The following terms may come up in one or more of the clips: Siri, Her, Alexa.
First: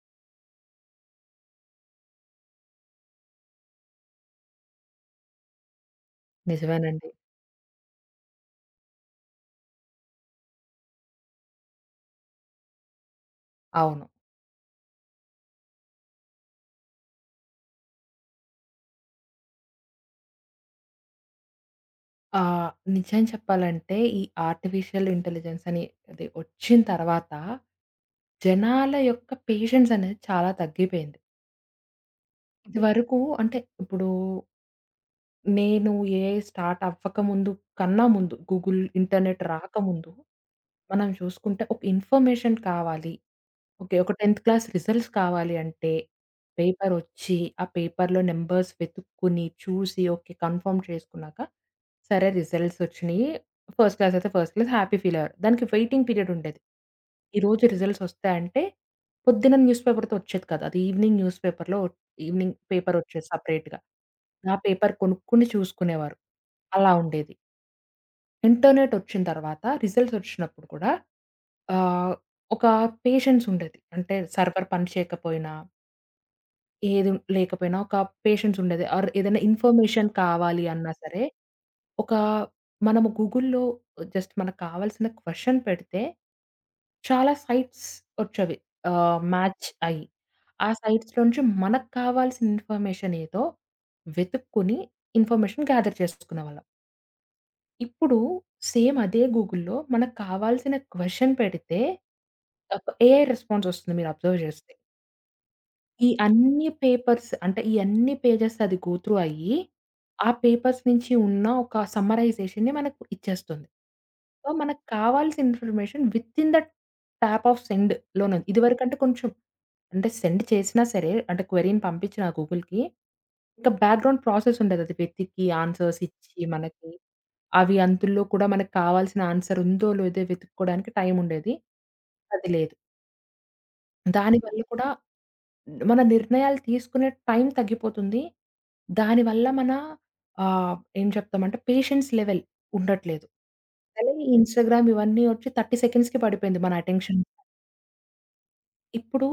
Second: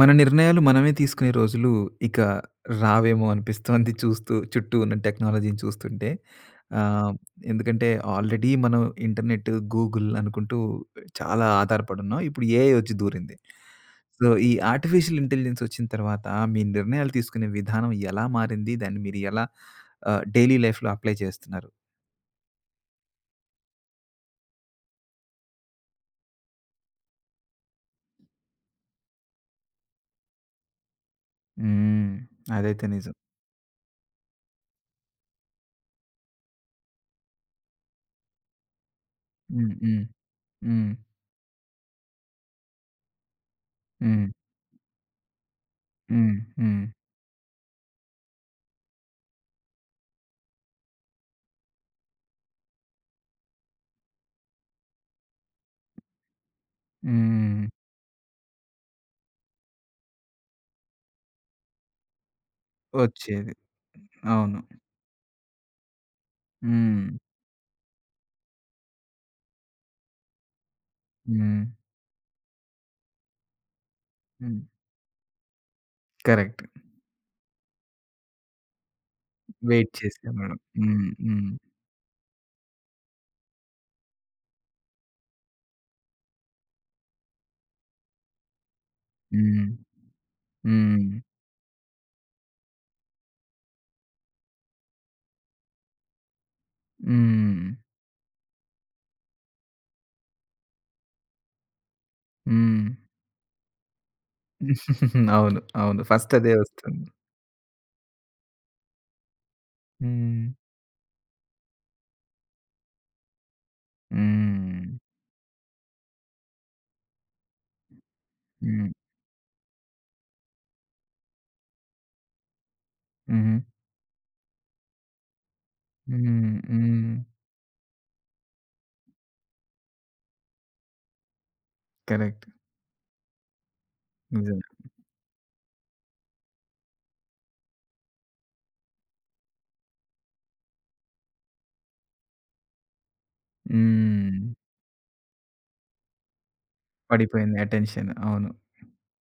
మన నిర్ణయాలు మనమే తీసుకునే రోజులు ఇక రావేమో అనిపిస్తోంది చూస్తూ చుట్టూ ఉన్న టెక్నాలజీని చూస్తుంటే. నిజమేనండి. ఆహ్, ఎందుకంటే ఆల్రెడీ మనం ఇంటర్నెట్, గూగుల్ అనుకుంటూ చాలా ఆధారపడున్నాం. ఇప్పుడు ఏఐ వచ్చి దూరింది. అవును. సో, ఈ ఆర్టిఫిషియల్ ఇంటెలిజెన్స్ వచ్చిన తర్వాత మీ నిర్ణయాలు తీసుకునే విధానం ఎలా మారింది? దాన్ని మీరు ఎలా డైలీ లైఫ్‌లో అప్లై చేస్తున్నారు? ఆహ్, నిజం చెప్పాలంటే ఈ ఆర్టిఫిషియల్ ఇంటెలిజెన్స్ అని అది వచ్చిన తర్వాత జనాల యొక్క పేషెన్స్ అనేది చాలా తగ్గిపోయింది. హ్మ్. అదైతే నిజం. ఇదివరకు అంటే ఇప్పుడు నేను ఏఐ స్టార్ట్ అవ్వకముందు కన్నా ముందు గూగుల్, ఇంటర్నెట్ హ్మ్. హ్మ్. రాకముందు హ్మ్. మనం చూసుకుంటే ఒక ఇన్ఫర్మేషన్ కావాలి. ఓకే. ఒక హ్మ్. 10థ్ క్లాస్ రిజల్ట్స్ కావాలి అంటే హ్మ్. హ్మ్. పేపరొచ్చి, ఆ పేపర్‌లో నంబర్స్ వెతుక్కుని, చూసి ఓకే, కన్ఫర్మ్ చేసుకున్నాక సరే రిజల్ట్స్ వచ్చినియి. ఫస్ట్ క్లాస్ అయితే ఫస్ట్ క్లాస్ హ్యాపీ ఫీల్ అయ్యారు. దానికి వెయిటింగ్ పీరియడ్ ఉండేది. ఈరోజు హ్మ్. రిజల్ట్స్ వస్తాయంటే పొద్దున్న న్యూస్ పేపర్‌తో వచ్చేది కాదు. అది ఈవినింగ్ న్యూస్ పేపర్‌లో ఈవినింగ్ పేపరొచ్చేది వచ్చేది. సెపరేట్‌గా. ఆ అవును. పేపర్ కొనుక్కొని చూసుకునేవారు. అలా హ్మ్. ఉండేది. ఇంటర్నెట్ ఒచ్చిన తర్వాత రిజల్ట్స్ ఒచ్చినప్పుడు కూడా హ్మ్. ఆహ్, ఒక పేషెన్స్ ఉండేది. అంటే హ్మ్. సర్వర్ పని చేయకపోయినా, కరెక్ట్. ఏది లేకపోయినా ఒక పేషెన్స్ ఉండేది. ఆర్ ఏదైనా వెయిట్ ఇన్ఫర్మేషన్ చేసేవాళ్ళం. కావాలి అన్నా హ్మ్. సరే, హ్మ్. ఒక మనము గూగుల్‌లో జస్ట్ మనకు కావాల్సిన క్వెషన్ పెడితే చాలా సైట్స్ వచ్చేవి. హ్మ్. మ్యాచ్ అయ్యి. ఆ హ్మ్. సైట్స్ నుంచి మనకు కావాల్సిన ఇన్ఫర్మేషన్ ఏదో వెతుక్కొని ఇన్ఫర్మేషన్ గ్యాదర్ చేసుకునేవాళ్ళం. హ్మ్. ఇప్పుడు సేమ్ అదే గూగుల్‌లో మనకు కావాల్సిన క్వెషన్ పెడితే హ్మ్. ఒక ఏఐ రెస్పాన్స్ వస్తుంది మీరు అబ్జర్వ్ చేస్తే. అవును. అవును. ఈ ఫస్ట్ అదే అన్ని వస్తుంది. పేపర్స్ అంటే, ఈ అన్ని పేజెస్ అది గో త్రూ అయ్యి, ఆ హ్మ్. పేపర్స్ నుంచి ఉన్న ఒక సమ్మరైజేషన్‌ని మనకు ఇచ్చేస్తుంది. సో, మనకు హ్మ్. కావాల్సిన information within the tap of send లోనే ఉంది. హ్మ్. ఇదివరకంటే కొంచెం అంటే సెండ్ చేసినా సరే, అంటే క్వెరీని పంపించిన గూగుల్‌కి, హుహు. ఇంకా బ్యాక్‌గ్రౌండ్ ప్రాసెస్ ఉండేది. అది వెతికి ఆన్సర్స్ ఇచ్చి హ్మ్. మనకి, హ్మ్. అవి అందులో కూడా మనకు కావాల్సిన ఆన్సర్ ఉందో లేదో వెతుక్కోవడానికి టైం ఉండేది. కరెక్ట్. అది లేదు. దానివల్ల నిజమే. కూడా మన నిర్ణయాలు తీసుకునే టైం తగ్గిపోతుంది. దానివల్ల మన ఏం చెప్తామంటే పేషెన్స్ లెవెల్ ఉండట్లేదు. అలాగే ఈ హ్మ్. ఇన్‌స్టాగ్రామ్ ఇవన్నీ వచ్చి 30 సెకండ్స్‌కి పడిపోయింది మన అటెన్షన్. పడిపోయింది అటెన్షన్. అవును. ఇప్పుడు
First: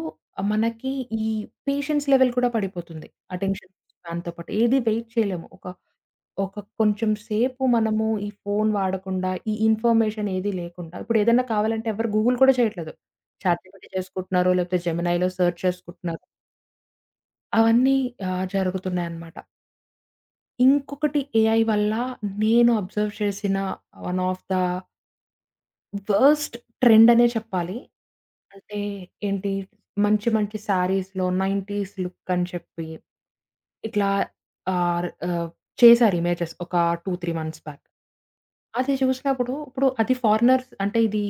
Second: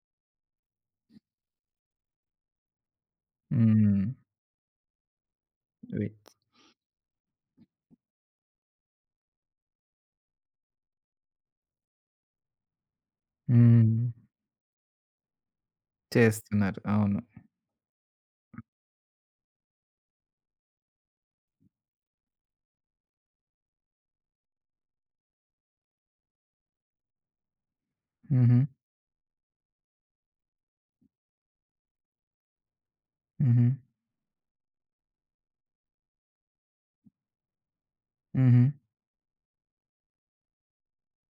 మనకి ఈ పేషెన్స్ లెవెల్ కూడా పడిపోతుంది, అటెన్షన్ హ్మ్. స్పాన్‌తో పాటు. ఏది వెయిట్ చేయలేము. ఒక వెయిట్ ఒక కొంచెం సేపు మనము ఈ ఫోను వాడకుండా, ఈ ఇన్ఫర్మేషన్ ఏది లేకుండా ఇప్పుడు ఏదైనా కావాలంటే ఎవరు గూగుల్ కూడా చేయట్లేదు. చాట్‌జీపీటీ హ్మ్. చేసుకుంటున్నారు. లేకపోతే జెమినైలో సెర్చ్ చేసుకుంటున్నారు. చేస్తున్నారు. అవును. అవన్నీ జరుగుతున్నాయన్నమాట. ఇంకొకటి ఏఐ వల్ల నేను అబ్జర్వ్ చేసిన one of the worst trend అనే చెప్పాలి. హుహు. అంటే ఏంటి మంచి మంచి శారీస్‌లో 90స్ లుక్ అని చెప్పి హుహు. ఇట్లా ఆహ్, ఆహ్, చేశారు ఇమేజెస్ ఒక 2, 3 మంత్స్ బ్యాక్. హుహు. అది చూసినప్పుడు ఇప్పుడు అది ఫారినర్స్ అంటే ఇది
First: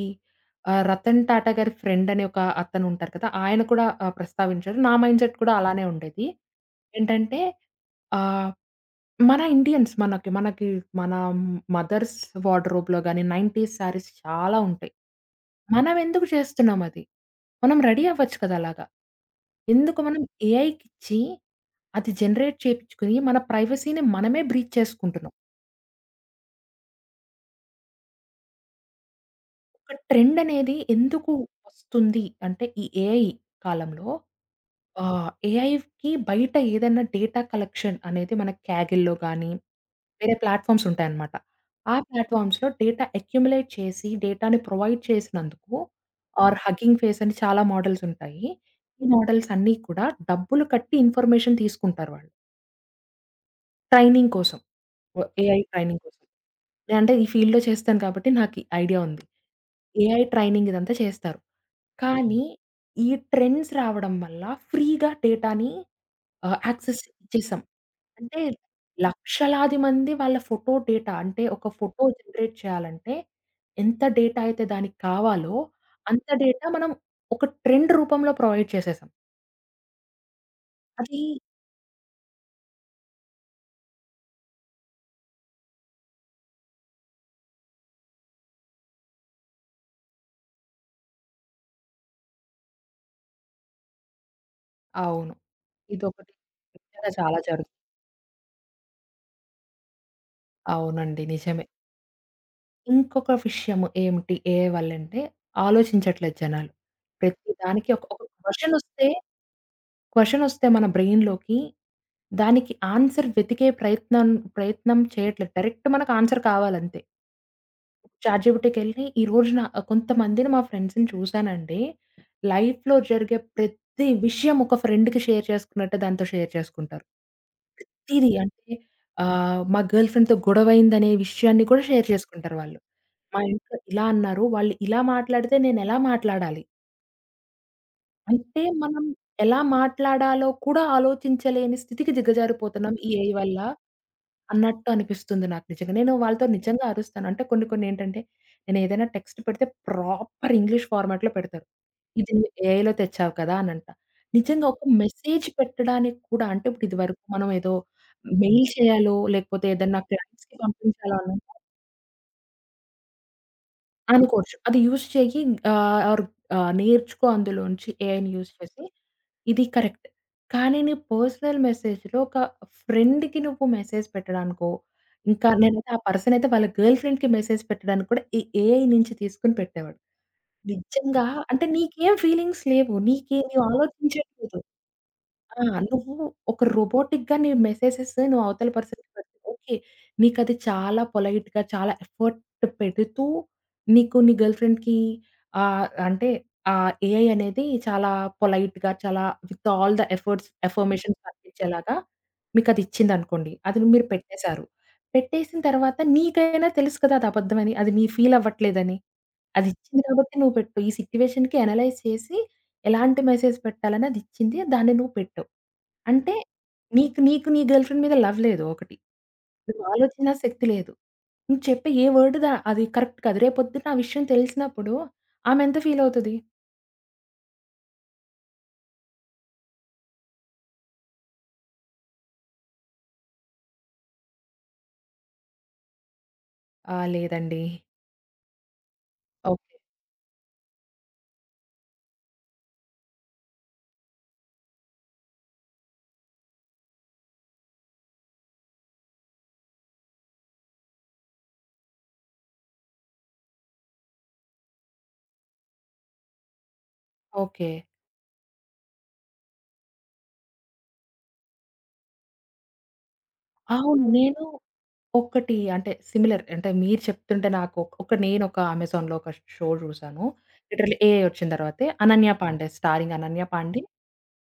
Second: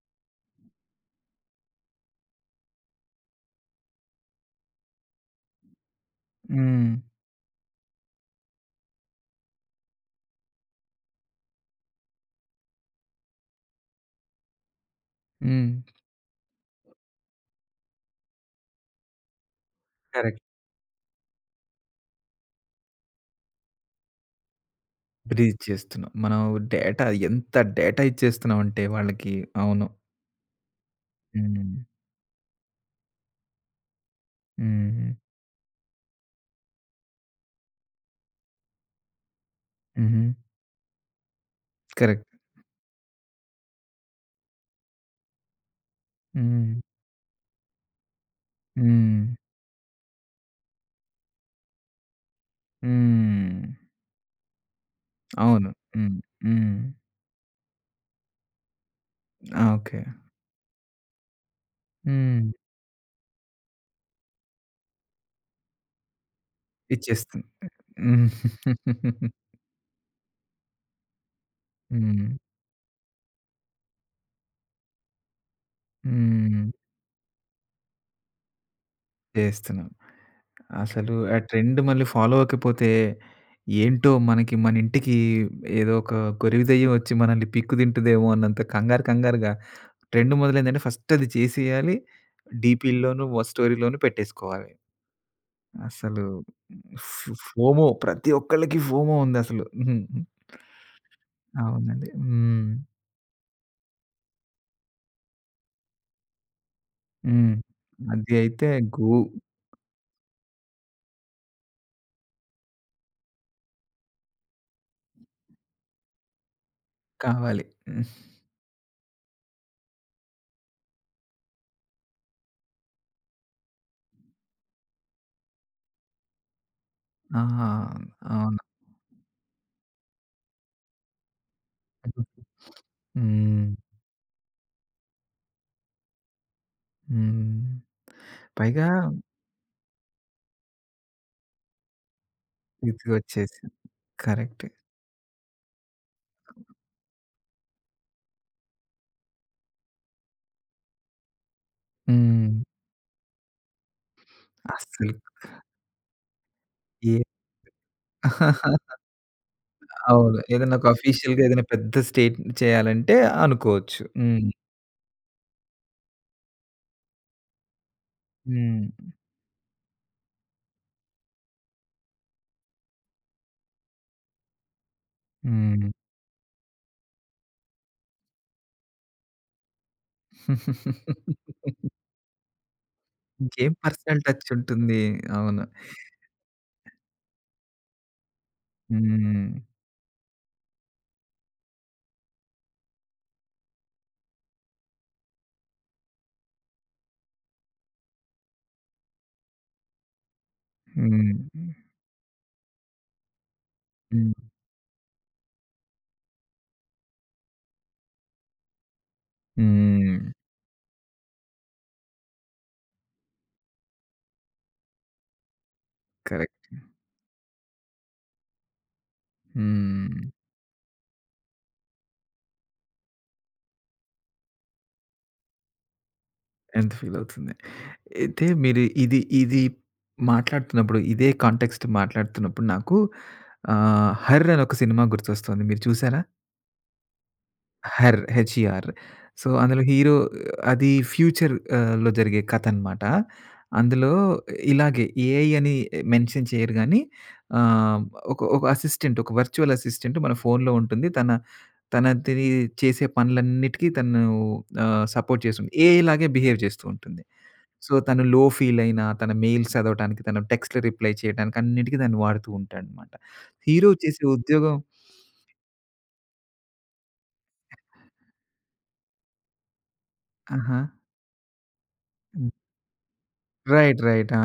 రతన్ టాటా గారి ఫ్రెండ్ అని ఒక అతను ఉంటారు కదా! ఆయన కూడా ప్రస్తావించారు. నా మైండ్‌సెట్ కూడా అలానే ఉండేది. హ్మ్. ఏంటంటే ఆహ్ మన ఇండియన్స్ మనకి మనకి మన మదర్స్ వార్డ్‌రోబ్‌లో గాని 90స్ శారీస్ చాలా ఉంటాయి. హ్మ్. హ్మ్. మనం ఎందుకు చేస్తున్నాం అది? మనం రెడీ అవ్వచ్చు కదా! అలాగా. ఎందుకు మనం కరెక్ట్. ఏఐకిచ్చి అది జనరేట్ చేపించుకొని మన ప్రైవసీని మనమే బ్రీచ్ చేసుకుంటున్నాం. బ్రీజ్ చేస్తున్నాం. మనం డేటా, ఎంత డేటా ఇచ్చేస్తున్నాం అంటే వాళ్ళకి. అవును. ఒక ట్రెండ్ అనేది ఎందుకు హ్మ్. వస్తుంది అంటే ఈ ఏఐ కాలంలో ఆ! హ్మ్. ఏఐకి బయట ఏదైనా డేటా కలెక్షన్ అనేది మనకి కాగిల్‌లో గానీ, హుహు. వేరే ప్లాట్‌ఫామ్స్ ఉంటాయన్నమాట. ఆ కరెక్ట్. ప్లాట్‌ఫామ్స్‌లో డేటా అక్యుములేట్ చేసి, డేటాని ప్రొవైడ్ చేసినందుకు ఆర్ హ్మ్. హగ్గింగ్ ఫేస్ అని చాలా మోడల్స్ ఉంటాయి. ఈ హ్మ్. మోడల్స్ అన్నీ కూడా డబ్బులు కట్టి ఇన్ఫర్మేషన్ తీసుకుంటారు వాళ్ళు, హ్మ్. ట్రైనింగ్ కోసం, ఏఐ అవును. ట్రైనింగ్ హ్మ్. కోసం. హ్మ్. నేనంటే ఈ ఫీల్డ్‌లో చేస్తాను కాబట్టి నాకు ఈ ఐడియా ఉంది. ఆ! ఓకే. ఏఐ ట్రైనింగ్ ఇదంతా చేస్తారు. కానీ హ్మ్. ఈ ట్రెండ్స్ రావడం వల్ల ఫ్రీగా డేటాని యాక్సెస్ ఇచ్చేస్తుంది. ఇచ్చేసాం. హ్మ్. అంటే లక్షలాది మంది వాళ్ళ ఫోటో డేటా అంటే ఒక ఫోటో హ్మ్. జనరేట్ చేయాలంటే ఎంత డేటా అయితే దానికి కావాలో అంత హ్మ్. డేటా మనం ఒక ట్రెండ్ రూపంలో ప్రొవైడ్ చేసేసాం. చేస్తున్నాం. అసలు అది ఆ ట్రెండ్ మళ్ళీ ఫాలో అవ్వకపోతే ఏంటో మనకి మన ఇంటికి ఏదో ఒక గొరివి దెయ్యం వచ్చి మనల్ని పిక్కు తింటదేమో అన్నంత కంగారు కంగారుగా ట్రెండ్ మొదలైందంటే ఫస్ట్ అది చేసేయాలి. డీపీల్లోను, స్టోరీలోను పెట్టేసుకోవాలి. అవును. అసలు ఇదొకటి నిజంగా ఫ్ చాలా జరుగు ఫోమో ప్రతి ఒక్కళ్ళకి ఫోమో ఉందసలు. హ్మ్. అవునండి, నిజమే. అవునండి. హ్మ్. ఇంకొక విషయం ఏమిటి ఏఐ వల్లంటే, ఆలోచించట్లేదు జనాలు. ప్రతి హ్మ్. దానికి ఒక ఒక అది అయితే క్వెషనొస్తే గూ క్వెషనొస్తే మన బ్రెయిన్‌లోకి దానికి ఆన్సర్ వెతికే ప్రయత్నం ప్రయత్నం చేయట్లేదు. డైరెక్ట్ మనకు ఆన్సర్ కావాలంతే. కావాలి. చాట్‌జిపిటికెళ్ళి ఈ రోజున కొంతమందిని మా ఫ్రెండ్స్‌ని చూసానండి. లైఫ్‌లో జరిగే ప్రతి విషయం ఒక ఫ్రెండ్‌కి షేర్ చేసుకున్నట్టు దాంతో షేర్ చేసుకుంటారు. ఆ! ప్రతీది అవును. అంటే మా గర్ల్ ఫ్రెండ్‌తో గొడవయిందనే విషయాన్ని కూడా షేర్ చేసుకుంటారు వాళ్ళు. మా హ్మ్. ఇంట్లో ఇలా అన్నారు, వాళ్ళు ఇలా మాట్లాడితే నేనెలా మాట్లాడాలి? హ్మ్. అంటే పైగా మనం ఎలా మాట్లాడాలో కూడా ఆలోచించలేని స్థితికి దిగజారిపోతున్నాం ఈ ఏఐ వల్ల తీసుకొచ్చేసింది. కరెక్టే. అన్నట్టు అనిపిస్తుంది నాకు నిజంగా. నేను వాళ్ళతో నిజంగా అరుస్తాను. అంటే కొన్ని కొన్ని ఏంటంటే నేను ఏదైనా టెక్స్ట్ పెడితే ప్రాపర్ ఇంగ్లీష్ ఫార్మాట్‌లో పెడతారు. "ఇది నువ్వు హ్మ్. ఏఐలో తెచ్చావు కదా!" అని అంట. నిజంగా ఒక అస్సలు మెసేజ్ పెట్టడానికి కూడా అంటే ఇప్పుడు ఏ ఇదివరకు మనం ఏదో మెయిల్ చేయాలో లేకపోతే ఏదన్నా అవును. క్లయింట్స్‌కి ఏదైనా ఒక పంపించాలో అన్న అఫీషియల్‌గా ఏదైనా పెద్ద స్టేట్ చేయాలంటే అనుకోవచ్చు. హ్మ్. అనుకోవచ్చు. అది యూజ్ చెయ్యి ఆర్ నేర్చుకో అందులోంచి ఏఐని యూజ్ చేసి. హ్మ్. ఇది కరెక్ట్. కానీ నీ పర్సనల్ మెసేజ్‌లో ఒక ఫ్రెండ్‌కి నువ్వు మెసేజ్ పెట్టడానికో, ఇంకా హ్మ్. నేనైతే ఆ పర్సన్ అయితే వాళ్ళ గర్ల్ ఫ్రెండ్‌కి మెసేజ్ పెట్టడానికి కూడా ఈ ఏఐ నుంచి తీసుకొని పెట్టేవాడు. నిజంగా అంటే నీకేం ఫీలింగ్స్ లేవు. నీకే నీవు ఇంకేం పర్సనల్ టచ్ ఆలోచించట్లేదు. ఉంటుంది. ఆ! అవును. నువ్వు ఒక రోబోటిక్‌గా నీ మెసేజెస్ నువ్వు అవతల పర్సన్‌కి పెడుతు హ్మ్. ఓకే. నీకది చాలా పొలైట్‌గా, చాలా ఎఫర్ట్ పెడుతూ, నీకు నీ గర్ల్ ఫ్రెండ్‌కి అంటే ఏఐ అనేది చాలా పొలైట్‌గా, చాలా with all the efforts affirmations hmm. పంపించేలాగా మీకది ఇచ్చిందనుకోండి. అది మీరు హ్మ్. పెట్టేసారు. పెట్టేసిన తర్వాత నీకైనా తెలుసు కదా! అది అబద్ధమని, అది నీ ఫీల్ అవ్వట్లేదని. అది ఇచ్చింది హ్మ్. కాబట్టి నువ్వు పెట్టు. ఈ సిట్యుయేషన్‌కి అనలైజ్ చేసి ఎలాంటి మెసేజ్ పెట్టాలని అదిచ్చింది, దాన్ని నువ్వు పెట్టావు. అంటే కరెక్ట్. నీకు నీ గర్ల్ ఫ్రెండ్ మీద లవ్ లేదు ఒకటి. నువ్వు హ్మ్. ఆలోచన శక్తి లేదు. నువ్వు చెప్పే ఏ వర్డ్ దా అది కరెక్ట్ కాదు. రేపొద్దున ఆ విషయం తెలిసినప్పుడు ఆమె ఎంత ఫీల్ అవుతది? ఎంత ఫీల్ అవుతుంది. అయితే మీరు ఇది ఇది మాట్లాడుతున్నప్పుడు ఇదే కాంటెక్స్ట్ మాట్లాడుతున్నప్పుడు నాకు 'హర్' అని ఒక సినిమా గుర్తొస్తుంది. మీరు చూసారా? "ఆ! లేదండి. 'Her' HER. So, okay. అందులో హీరో అది ఫ్యూచర్ లో జరిగే కథనమాట. అందులో ఇలాగే ఏఐ అని మెన్షన్ చేయరు గానీ, ఆహ్, ఒక ఒక అసిస్టెంట్, ఒక వర్చువల్ అసిస్టెంట్ మన ఫోన్‌లో ఉంటుంది. తనది చేసే పనులన్నిటికీ తను సపోర్ట్ చేస్తుంది. ఏఐ లాగే బిహేవ్ చేస్తూ ఉంటుంది. ఓకే. సో, తను లో ఫీల్ అయినా, తన మెయిల్స్ చదవటానికి, తన టెక్స్ట్‌లు రిప్లై చేయడానికి అన్నిటికి దాన్ని వాడుతూ ఉంటాడనమాట. హీరో అవును. చేసే నేను ఉద్యోగం ఒకటి అంటే సిమిలర్ అంటే మీరు చెప్తుంటే నాకు ఒక ఒక- నేను ఒక అమెజాన్‌లో ఒక షో చూసాను. ఆహా! లిటరల్లీ ఏఐ వచ్చిన తర్వాతే 'Ananya Pandey' starring 'Ananya Pandey'. Right. Right. ఆ!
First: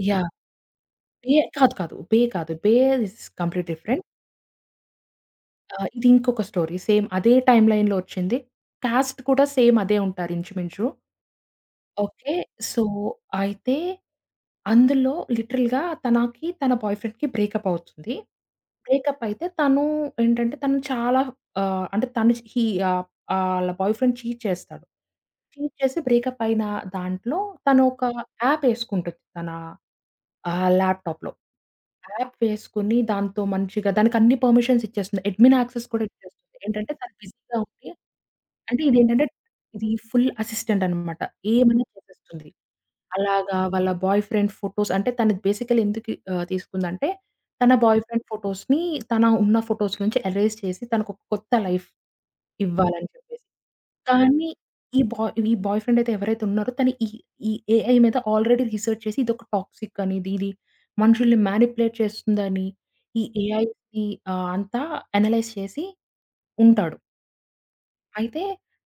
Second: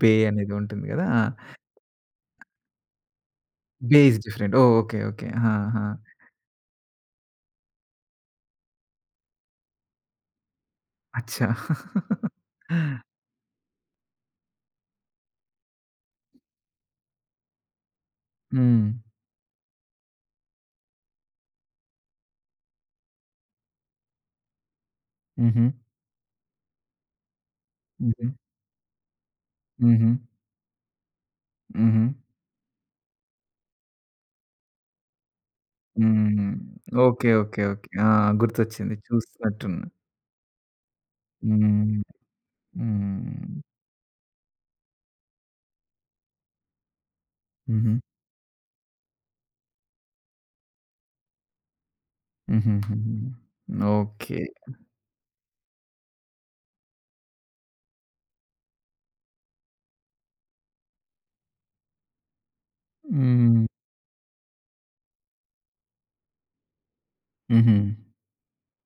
బే యాహ్! అనేది ఉంటుంది గదా! ఆ! 'బే' కాదు. 'బే' కాదు. 'బే' ఇస్ కంప్లీట్ బే different. Is different. Oh! Okay. Okay. ఆ! ఆ! ఆ! ఇది ఇంకొక స్టోరీ. సేమ్ అదే టైమ్ లైన్‌లో వచ్చింది. కాస్ట్ కూడా సేమ్ అదే ఉంటారు ఇంచుమించు. అచ్చా! ఓకే. సో, అయితే అందులో లిటరల్‌గా తనకి, తన బాయ్ ఫ్రెండ్‌కి బ్రేకప్ అవుతుంది. హ్మ్. బ్రేకప్ అయితే తను ఏంటంటే తను చాలా అంటే తను హి ఆళ్ళ బాయ్ ఫ్రెండ్ చీట్ చేస్తాడు. హుహు. చీట్ చేసి బ్రేకప్ అయిన దాంట్లో తను ఒక హుహు. యాప్ యేసుకుంటుంది తన హుహు. ల్యాప్‌టాప్‌లో. హుహు. యాప్ వేసుకొని దాంతో మంచిగా దానికన్ని పర్మిషన్స్ ఇచ్చేస్తుంది. అడ్మిన్ యాక్సెస్ కూడా ఇచ్చేస్తుంది. హ్మ్. ఏంటంటే తను ఓకే. బిజీగా ఓకే. ఓకే. ఉండి ఆ! అంటే గుర్తొచ్చింది. ఇదేంటంటే చూసినట్టున్నా. ఇది ఫుల్ అసిస్టెంట్ అనమాట. ఏమైనా హ్మ్. చేసేస్తుంది. అలాగా హ్మ్. వాళ్ళ బాయ్ ఫ్రెండ్ ఫోటోస్ అంటే తను బేసికల్లీ ఎందుకు తీసుకుందంటే తన హుహు. బాయ్ ఫ్రెండ్ ఫోటోస్‌ని తన ఉన్న ఫోటోస్ నుంచి ఎరేజ్ చేసి తనకొక కొత్త లైఫ్ హుహుహుహు. ఇవ్వాలని చెప్పేసి. ఓకే. కానీ ఈ బాయ్ ఫ్రెండ్ అయితే ఎవరైతే ఉన్నారో తను ఈ ఈ ఏఐ మీద ఆల్రెడీ రిసర్చ్ చేసి ఇదొక టాక్సిక్ అని, ఇది ఇది మనుషుల్ని మానిప్యులేట్ చేస్తుందని, ఈ హ్మ్. ఏఐని అంతా అనలైజ్ చేసి ఉంటాడు. హుహు. అయితే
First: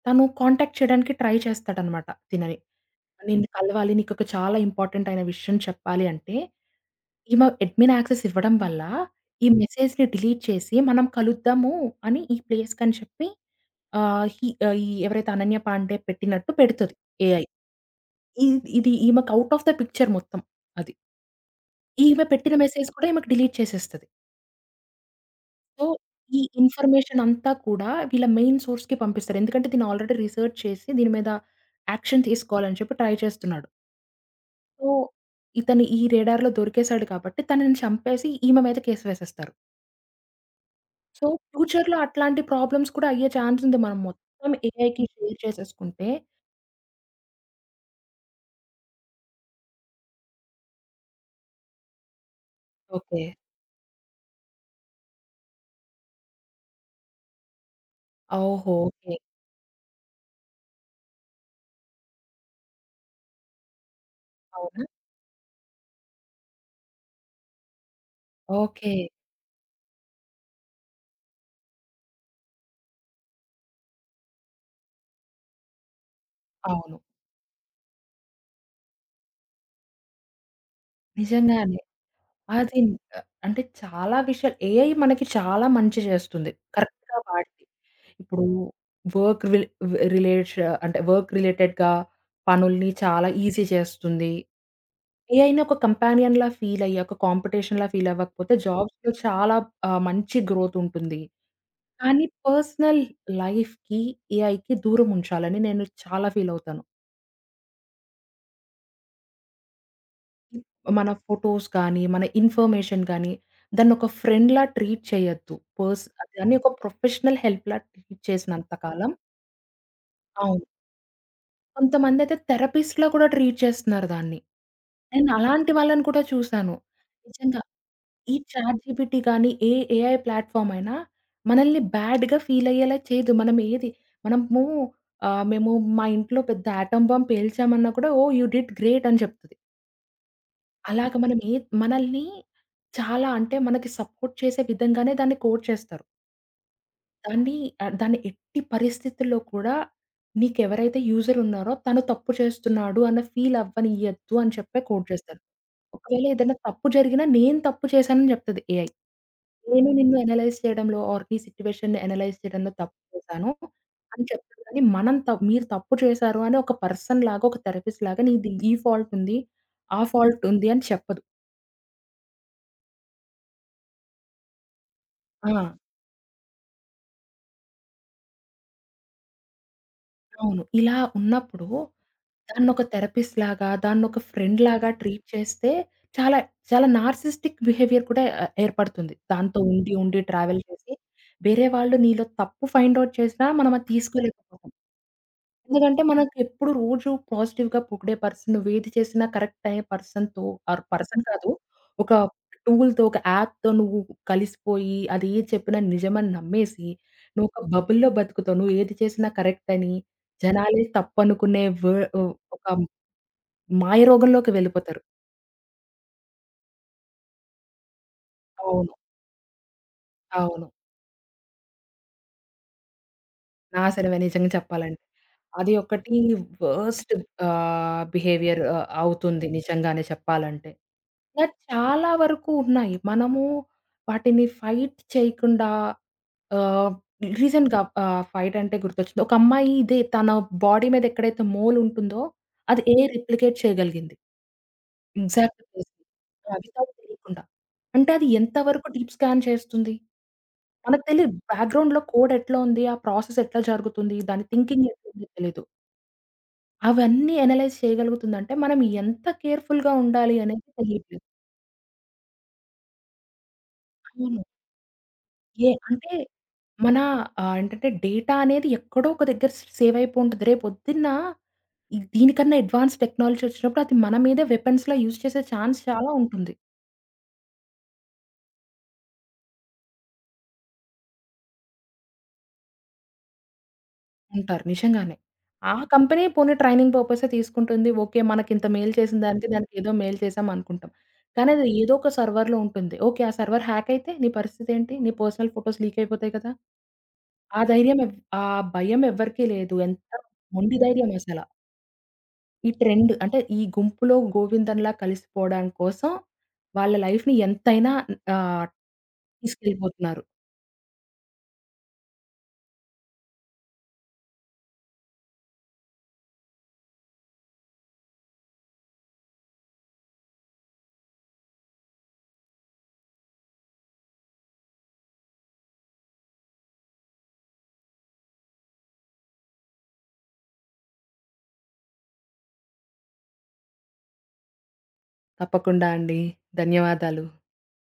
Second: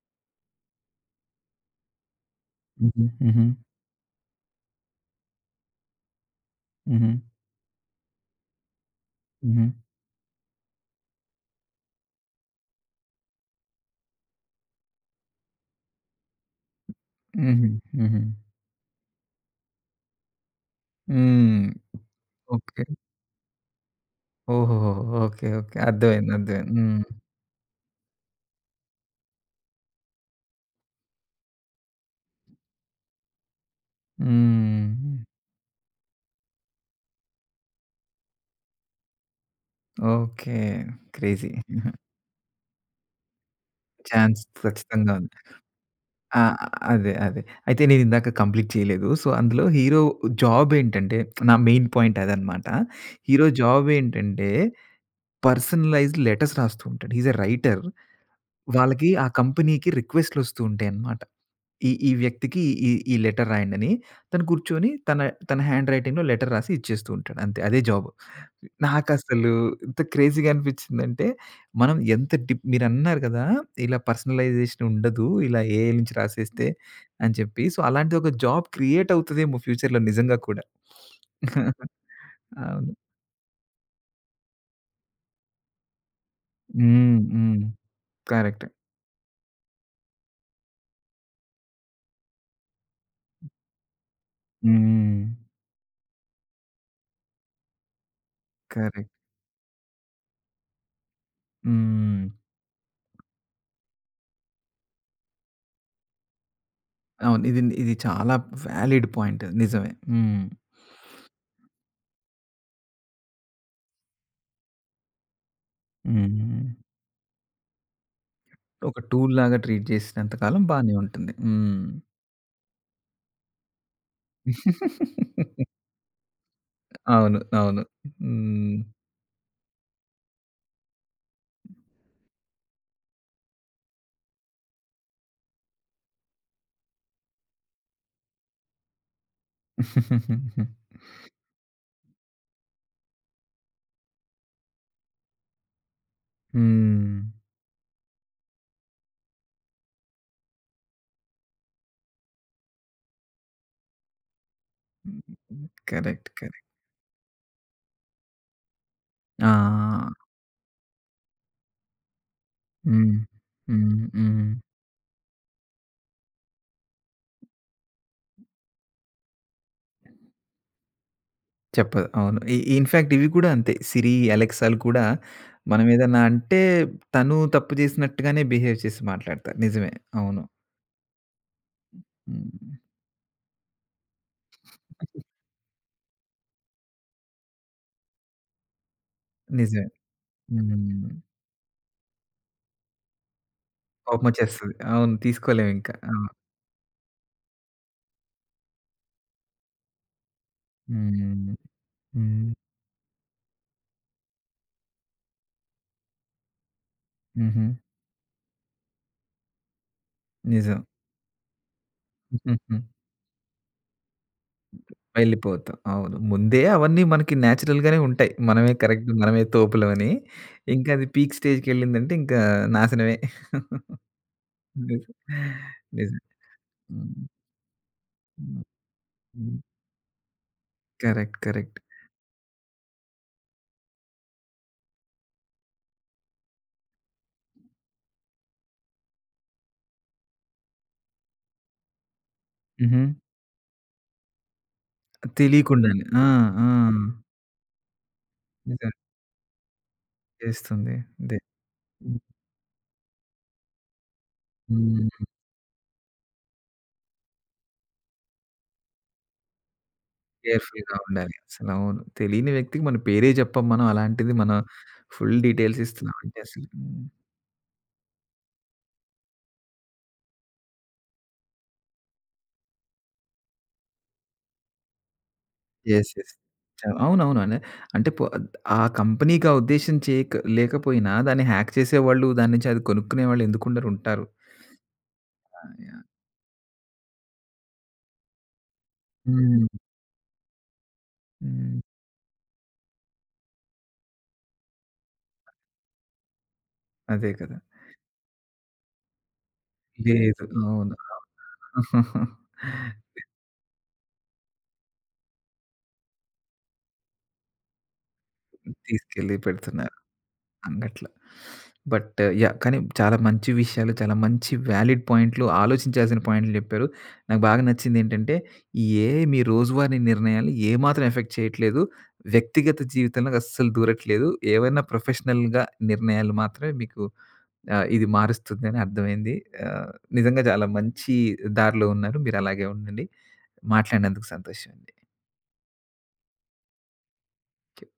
తను కాంటాక్ట్ చేయడానికి ట్రై చేస్తాడనమాట తినని. హుహు. హుహు. నిన్ను కలవాలి, నీకొక చాలా ఇంపార్టెంట్ అయిన విషయం చెప్పాలి అంటే, హుహు. ఈమె అడ్మిన్ యాక్సెస్ ఇవ్వడం వల్ల ఈ హుహు. మెసేజ్‌ని డిలీట్ చేసి మనం కలుద్దాము అని ఈ ప్లేస్‌కని చెప్పి హి ఈ ఎవరైతే అనన్య పాండే పెట్టినట్టు పెడుతది ఏఐ. హుహు. హుహు. ఇ ఇది ఈమెకి ఔట్ ఆఫ్ ద పిక్చర్ మొత్తం అది. హ్మ్. ఈమె పెట్టిన ఓకే. మెసేజ్ కూడా ఈమెకి డిలీట్ చేసేస్తది. ఓహోహో! ఓకే. ఓకే. సో, అర్థమైంది. ఈ అర్థమైంది. హ్మ్. ఇన్ఫర్మేషన్ అంతా కూడా వీళ్ళ మెయిన్ సోర్స్‌కి పంపిస్తారు. ఎందుకంటే దీన్ని ఆల్రెడీ రిసర్చ్ చేసి దీని మీద యాక్షన్ తీసుకోవాలని చెప్పి ట్రై చేస్తున్నాడు. సో, హ్మ్. ఇతను ఈ రాడార్‌లో దొరికేసాడు కాబట్టి తనని చంపేసి ఈమె మీద కేసు వేసేస్తారు. ఓకే. So, crazy. ఫ్యూచర్‌లో అట్లాంటి ప్రాబ్లమ్స్ కూడా అయ్యే ఛాన్స్ ఉంది, మనం ఛాన్స్ మొత్తం ఏఐకి ఖచ్చితంగా ఉంది. షేర్ చేసేసుకుంటే. ఆ! అదే. అదే. అయితే నేనిందాక కంప్లీట్ చేయలేదు. సో, అందులో హీరో జాబేంటంటే నా మెయిన్ పాయింట్ అదనమాట. ఓకే. హీరో జాబేంటంటే పర్సనలైజ్డ్ లెటర్స్ రాస్తూ ఉంటాడు. He's a writer. ఓహో! వాళ్ళకి ఓకే. ఆ కంపెనీకి రిక్వెస్ట్‌లొస్తూ ఉంటాయన్నమాట. ఈ ఈ వ్యక్తికి ఈ ఈ లెటర్ రాయండని. తను అవునా? కూర్చొని తన తన హ్యాండ్ రైటింగ్‌లో లెటర్ రాసి ఇచ్చేస్తూ ఉంటాడు. అంతే. అదే జాబ్. ఓకే. నాకసలు ఎంత క్రేజీగా అనిపించిందంటే, మనం ఎంత డిప్ మీరన్నారు కదా! ఇలా పర్సనలైజేషన్ ఉండదు. ఇలా ఏఐ నుంచి రాసేస్తే అవును. అని చెప్పి. సో, అలాంటి ఒక జాబ్ క్రియేట్ అవుతదేమో ఫ్యూచర్‌లో నిజంగా కూడా. నిజంగానే. అది అవును. అంటే చాలా విషయాలు ఏఐ మనకి చాలా మంచి చేస్తుంది, కరెక్ట్‌గా హ్మ్. హ్మ్. వాడితే. ఇప్పుడు కరెక్ట్. వర్క్ రిలే రిలేట్ష అంటే వర్క్ రిలేటెడ్‌గా పనుల్ని చాలా ఈజీ చేస్తుంది. హ్మ్. ఏఐని ఒక కంపానియన్‌లా ఫీల్ అయ్యి, ఒక కాంపిటీషన్‌లా ఫీల్ అవ్వకపోతే కరెక్ట్. జాబ్స్‌లో చాలా మంచి గ్రోత్ ఉంటుంది. హ్మ్. కానీ పర్సనల్ లైఫ్‌కి, ఏఐకి దూరం ఉంచాలని నేను చాలా ఫీల్ అవుతాను. అవును. ఇది ఇది చాలా వాలిడ్ పాయింట్. నిజమే. హ్మ్. మన ఫోటోస్ కానీ, మన ఇన్ఫర్మేషన్ కానీ, దాన్నొక ఫ్రెండ్‌లా ట్రీట్ చేయొద్దు. దాన్ని హ్మ్. ఒక ప్రొఫెషనల్ హెల్ప్‌లా ట్రీట్ చేసినంత ఒక కాలం టూల్‌లాగా ట్రీట్ చేసినంత కాలం అవును. బానే ఉంటుంది. హ్మ్. కొంతమందయితే థెరపిస్ట్‌లా కూడా ట్రీట్ చేస్తున్నారు దాన్ని. నేను అలాంటి వాళ్ళని కూడా చూసాను. అవును. నిజంగా అవును. ఈ హ్మ్. చాట్‌జీపీటీ గానీ, ఏ ఏఐ ప్లాట్‌ఫామ్ అయినా మనల్ని బ్యాడ్‌గా ఫీల్ అయ్యేలా చేయదు. మనం ఏది మనము మేము మా ఇంట్లో పెద్ద యాటమ్ బాంబ్ పేల్చామన్నా కూడా, "ఓహ్! యూ డిడ్ గ్రేట్" అని చెప్తది. అలాగ మనం ఏ మనల్ని చాలా అంటే మనకి సపోర్ట్ చేసే విధంగానే దాన్ని కోడ్ చేస్తారు. హ్మ్. దాన్ని దాన్ని ఎట్టి పరిస్థితుల్లో కూడా నీకెవరైతే యూజర్ ఉన్నారో తను తప్పు చేస్తున్నాడు అన్న ఫీల్ అవ్వనియ్యద్దు అని చెప్పే కోడ్ చేస్తారు. ఒకవేళ కరెక్ట్. ఏదైనా కరెక్ట్. తప్పు జరిగినా నేను తప్పు చేశానని చెప్తది ఏఐ. ఆ! నేను నిన్ను అనలైజ్ చేయడంలో ఆర్ నీ సిట్యుయేషన్‌ని అనలైజ్ చేయడంలో తప్పు హ్మ్. చేశాను హ్మ్. అని హ్మ్. చెప్తది కానీ మనం మీరు తప్పు చేశారు అని ఒక పర్సన్ లాగా ఒక థెరపిస్ట్ లాగా నీది ఈ ఫాల్ట్ ఉంది, ఆ ఫాల్ట్ ఉంది అని చెప్పదు. చెప్పదు. అవును. ఇన్‌ఫాక్ట్ ఇవి కూడా అంతే. సిరి, అలెక్సాలు కూడా ఆ! మనం ఏదన్నా అంటే తను తప్పు చేసినట్టుగానే బిహేవ్ చేసి మాట్లాడతారు. నిజమే. అవును. అవును. ఇలా ఉన్నప్పుడు హ్మ్. దాన్నొక థెరపిస్ట్‌లాగా, దాన్నొక ఫ్రెండ్‌లాగా ట్రీట్ చేస్తే చాలా, చాలా నార్సిస్టిక్ బిహేవియర్ కూడా ఏర్పడుతుంది. దాంతో నిజమే. ఉండి ట్రావెల్ చేసి, హ్మ్. వేరే వాళ్ళు నీలో తప్పు ఫైండ్ ఔట్ చేసినా మనం అది తీసుకోలేకపోతాం. కోపమొచ్చేస్తది. అవును. తీసుకోలేమింకా. ఎందుకంటే అవును. మనకెప్పుడు రోజు పాజిటివ్‌గా పొగిడే పర్సన్, నువ్వేది చేసినా కరెక్ట్ అయ్యే పర్సన్‌తో ఆర్ పర్సన్ కాదు, హ్మ్. ఒక హ్మ్. టూల్‌తో, ఒక యాప్‌తో నువ్వు కలిసిపోయి, అది ఏది చెప్పినా నిజమని నమ్మేసి, నువ్వొక హుహు. బబుల్‌లో బతుకుతావు. నువ్వేది చేసినా కరెక్ట్ అని నిజం. జనాలే తప్పనుకునే ఒక మాయరోగంలోకి వెళ్ళిపోతారు. వెళ్ళిపోతాం. అవును. ముందే అవన్నీ మనకి నేచురల్‌గానే ఉంటాయి. మనమే అవును. కరెక్ట్, మనమే తోపులమని. అవును. ఇంకా అది పీక్ స్టేజ్‌కెళ్ళిందంటే ఇంకా నాశనమే. నాశనమే నిజంగా చెప్పాలంటే. నిజం. అది ఒకటి నిజం. వర్స్ట్ హ్మ్. బిహేవియర్ హ్మ్. అవుతుంది హ్మ్. నిజంగానే చెప్పాలంటే. కరెక్ట్. ఇలా కరెక్ట్. చాలా వరకు ఉన్నాయి. మనము వాటిని ఫైట్ చేయకుండా ఆహ్, రీసెంట్‌గా ఫైట్ అంటే గుర్తొచ్చింది. ఒక అమ్మాయి ఇదే తన బాడీ మీద ఎక్కడైతే మోల్ ఉంటుందో అది హుహు. ఎఐ రిప్లికేట్ చేయగలిగింది. Exact place. తెలియకుండానే. ఆ! ఆ! ఆ! వితౌట్ తెలియకుండా. అంటే అది ఎంత వరకు నిజమే డీప్ స్కాన్ చేస్తుంది? చేస్తుంది. మనకు తెలీదు. అదే. బ్యాక్‌గ్రౌండ్‌లో కోడ్ ఎట్లా ఉంది? ఆ ప్రాసెస్ ఎట్లా జరుగుతుంది? దాని థింకింగ్ హ్మ్. ఎట్లుందో తెలీదు. అవన్నీ అనలైజ్ చేయగలుగుతుందంటే మనం ఎంత కేర్‌ఫుల్‌గా ఉండాలి అనేది కేర్‌ఫుల్‌గా తెలియట్లేదు. ఉండాలి. అసలు అవును. తెలియని వ్యక్తికి మన పేరే చెప్పం మనం. అలాంటిది అవును. మనం ఫుల్ ఏ డీటెయిల్స్ అంటే ఇస్తున్నామంటే అసలు మన ఏంటంటే డేటా అనేది ఎక్కడో ఒక దగ్గర సేవ్ అయిపోంటది. రేపొద్దున్న ఈ దీనికన్నా అడ్వాన్స్ టెక్నాలజీ వచ్చినప్పుడు అది మన మీదే వెపన్స్‌లా యూజ్ చేసే ఛాన్స్ చాలా యెస్. యెస్. ఉంటుంది. అవునవునండి. అంటే ఆ కంపెనీకి ఆ ఉద్దేశ్యం చేయక లేకపోయినా దాన్ని హ్యాక్ చేసేవాళ్ళు, దాని నుంచి అది కొనుక్కునేవాళ్ళు ఎందుకుండరు ఉంటారు. ఉంటారు. నిజంగానే. ఆ! ఆ యాహ్! కంపెనీ పోనీ ట్రైనింగ్ పర్పసే తీసుకుంటుంది. ఓకే. మనకింత మెయిల్ చేసిన దానికి హ్మ్. దానికేదో మెయిల్ చేసాం అనుకుంటాం. కానీ అది హ్మ్. ఏదో ఒక సర్వర్‌లో ఉంటుంది. ఓకే. ఆ సర్వర్ హ్యాక్ అయితే నీ పరిస్థితేంటి? నీ పర్సనల్ ఫోటోస్ లీక్ అయిపోతాయి కదా! అదే కదా! ఆ ధైర్యం ఎవ్ ఆ భయం ఎవ్వరికీ లేదు. ఎంత లేదు. మొండి అవును. ధైర్యం అసల. అవును. ఈ ట్రెండ్ అంటే ఈ గుంపులో గోవిందంలా కలిసిపోవడం కోసం వాళ్ళ లైఫ్‌ని ఎంతైనా ఆహ్, తీసుకెళ్ళి పెడుతున్నారు. తీసుకెళ్ళిపోతున్నారు. అంగట్ల. But yeah! కానీ చాలా మంచి విషయాలు, చాలా మంచి వ్యాలిడ్ పాయింట్లు, ఆలోచించాల్సిన పాయింట్లు జెప్పారు. నాకు బాగా నచ్చిందేంటంటే, ఈ ఏఐ మీ రోజువారీ నిర్ణయాలు ఏమాత్రం ఎఫెక్ట్ చేయట్లేదు. వ్యక్తిగత జీవితంలోకి అస్సలు దూరట్లేదు. ఏవైనా ప్రొఫెషనల్‌గా నిర్ణయాలు మాత్రమే మీకు ఇది మారుస్తుందని అర్థమైంది. ఆహ్, నిజంగా చాలా మంచి దారిలో ఉన్నారు. మీరు అలాగే ఉండండి. మాట్లాడినందుకు సంతోషం అండి. తప్పకుండా అండి. ధన్యవాదాలు. థాంక్యూ.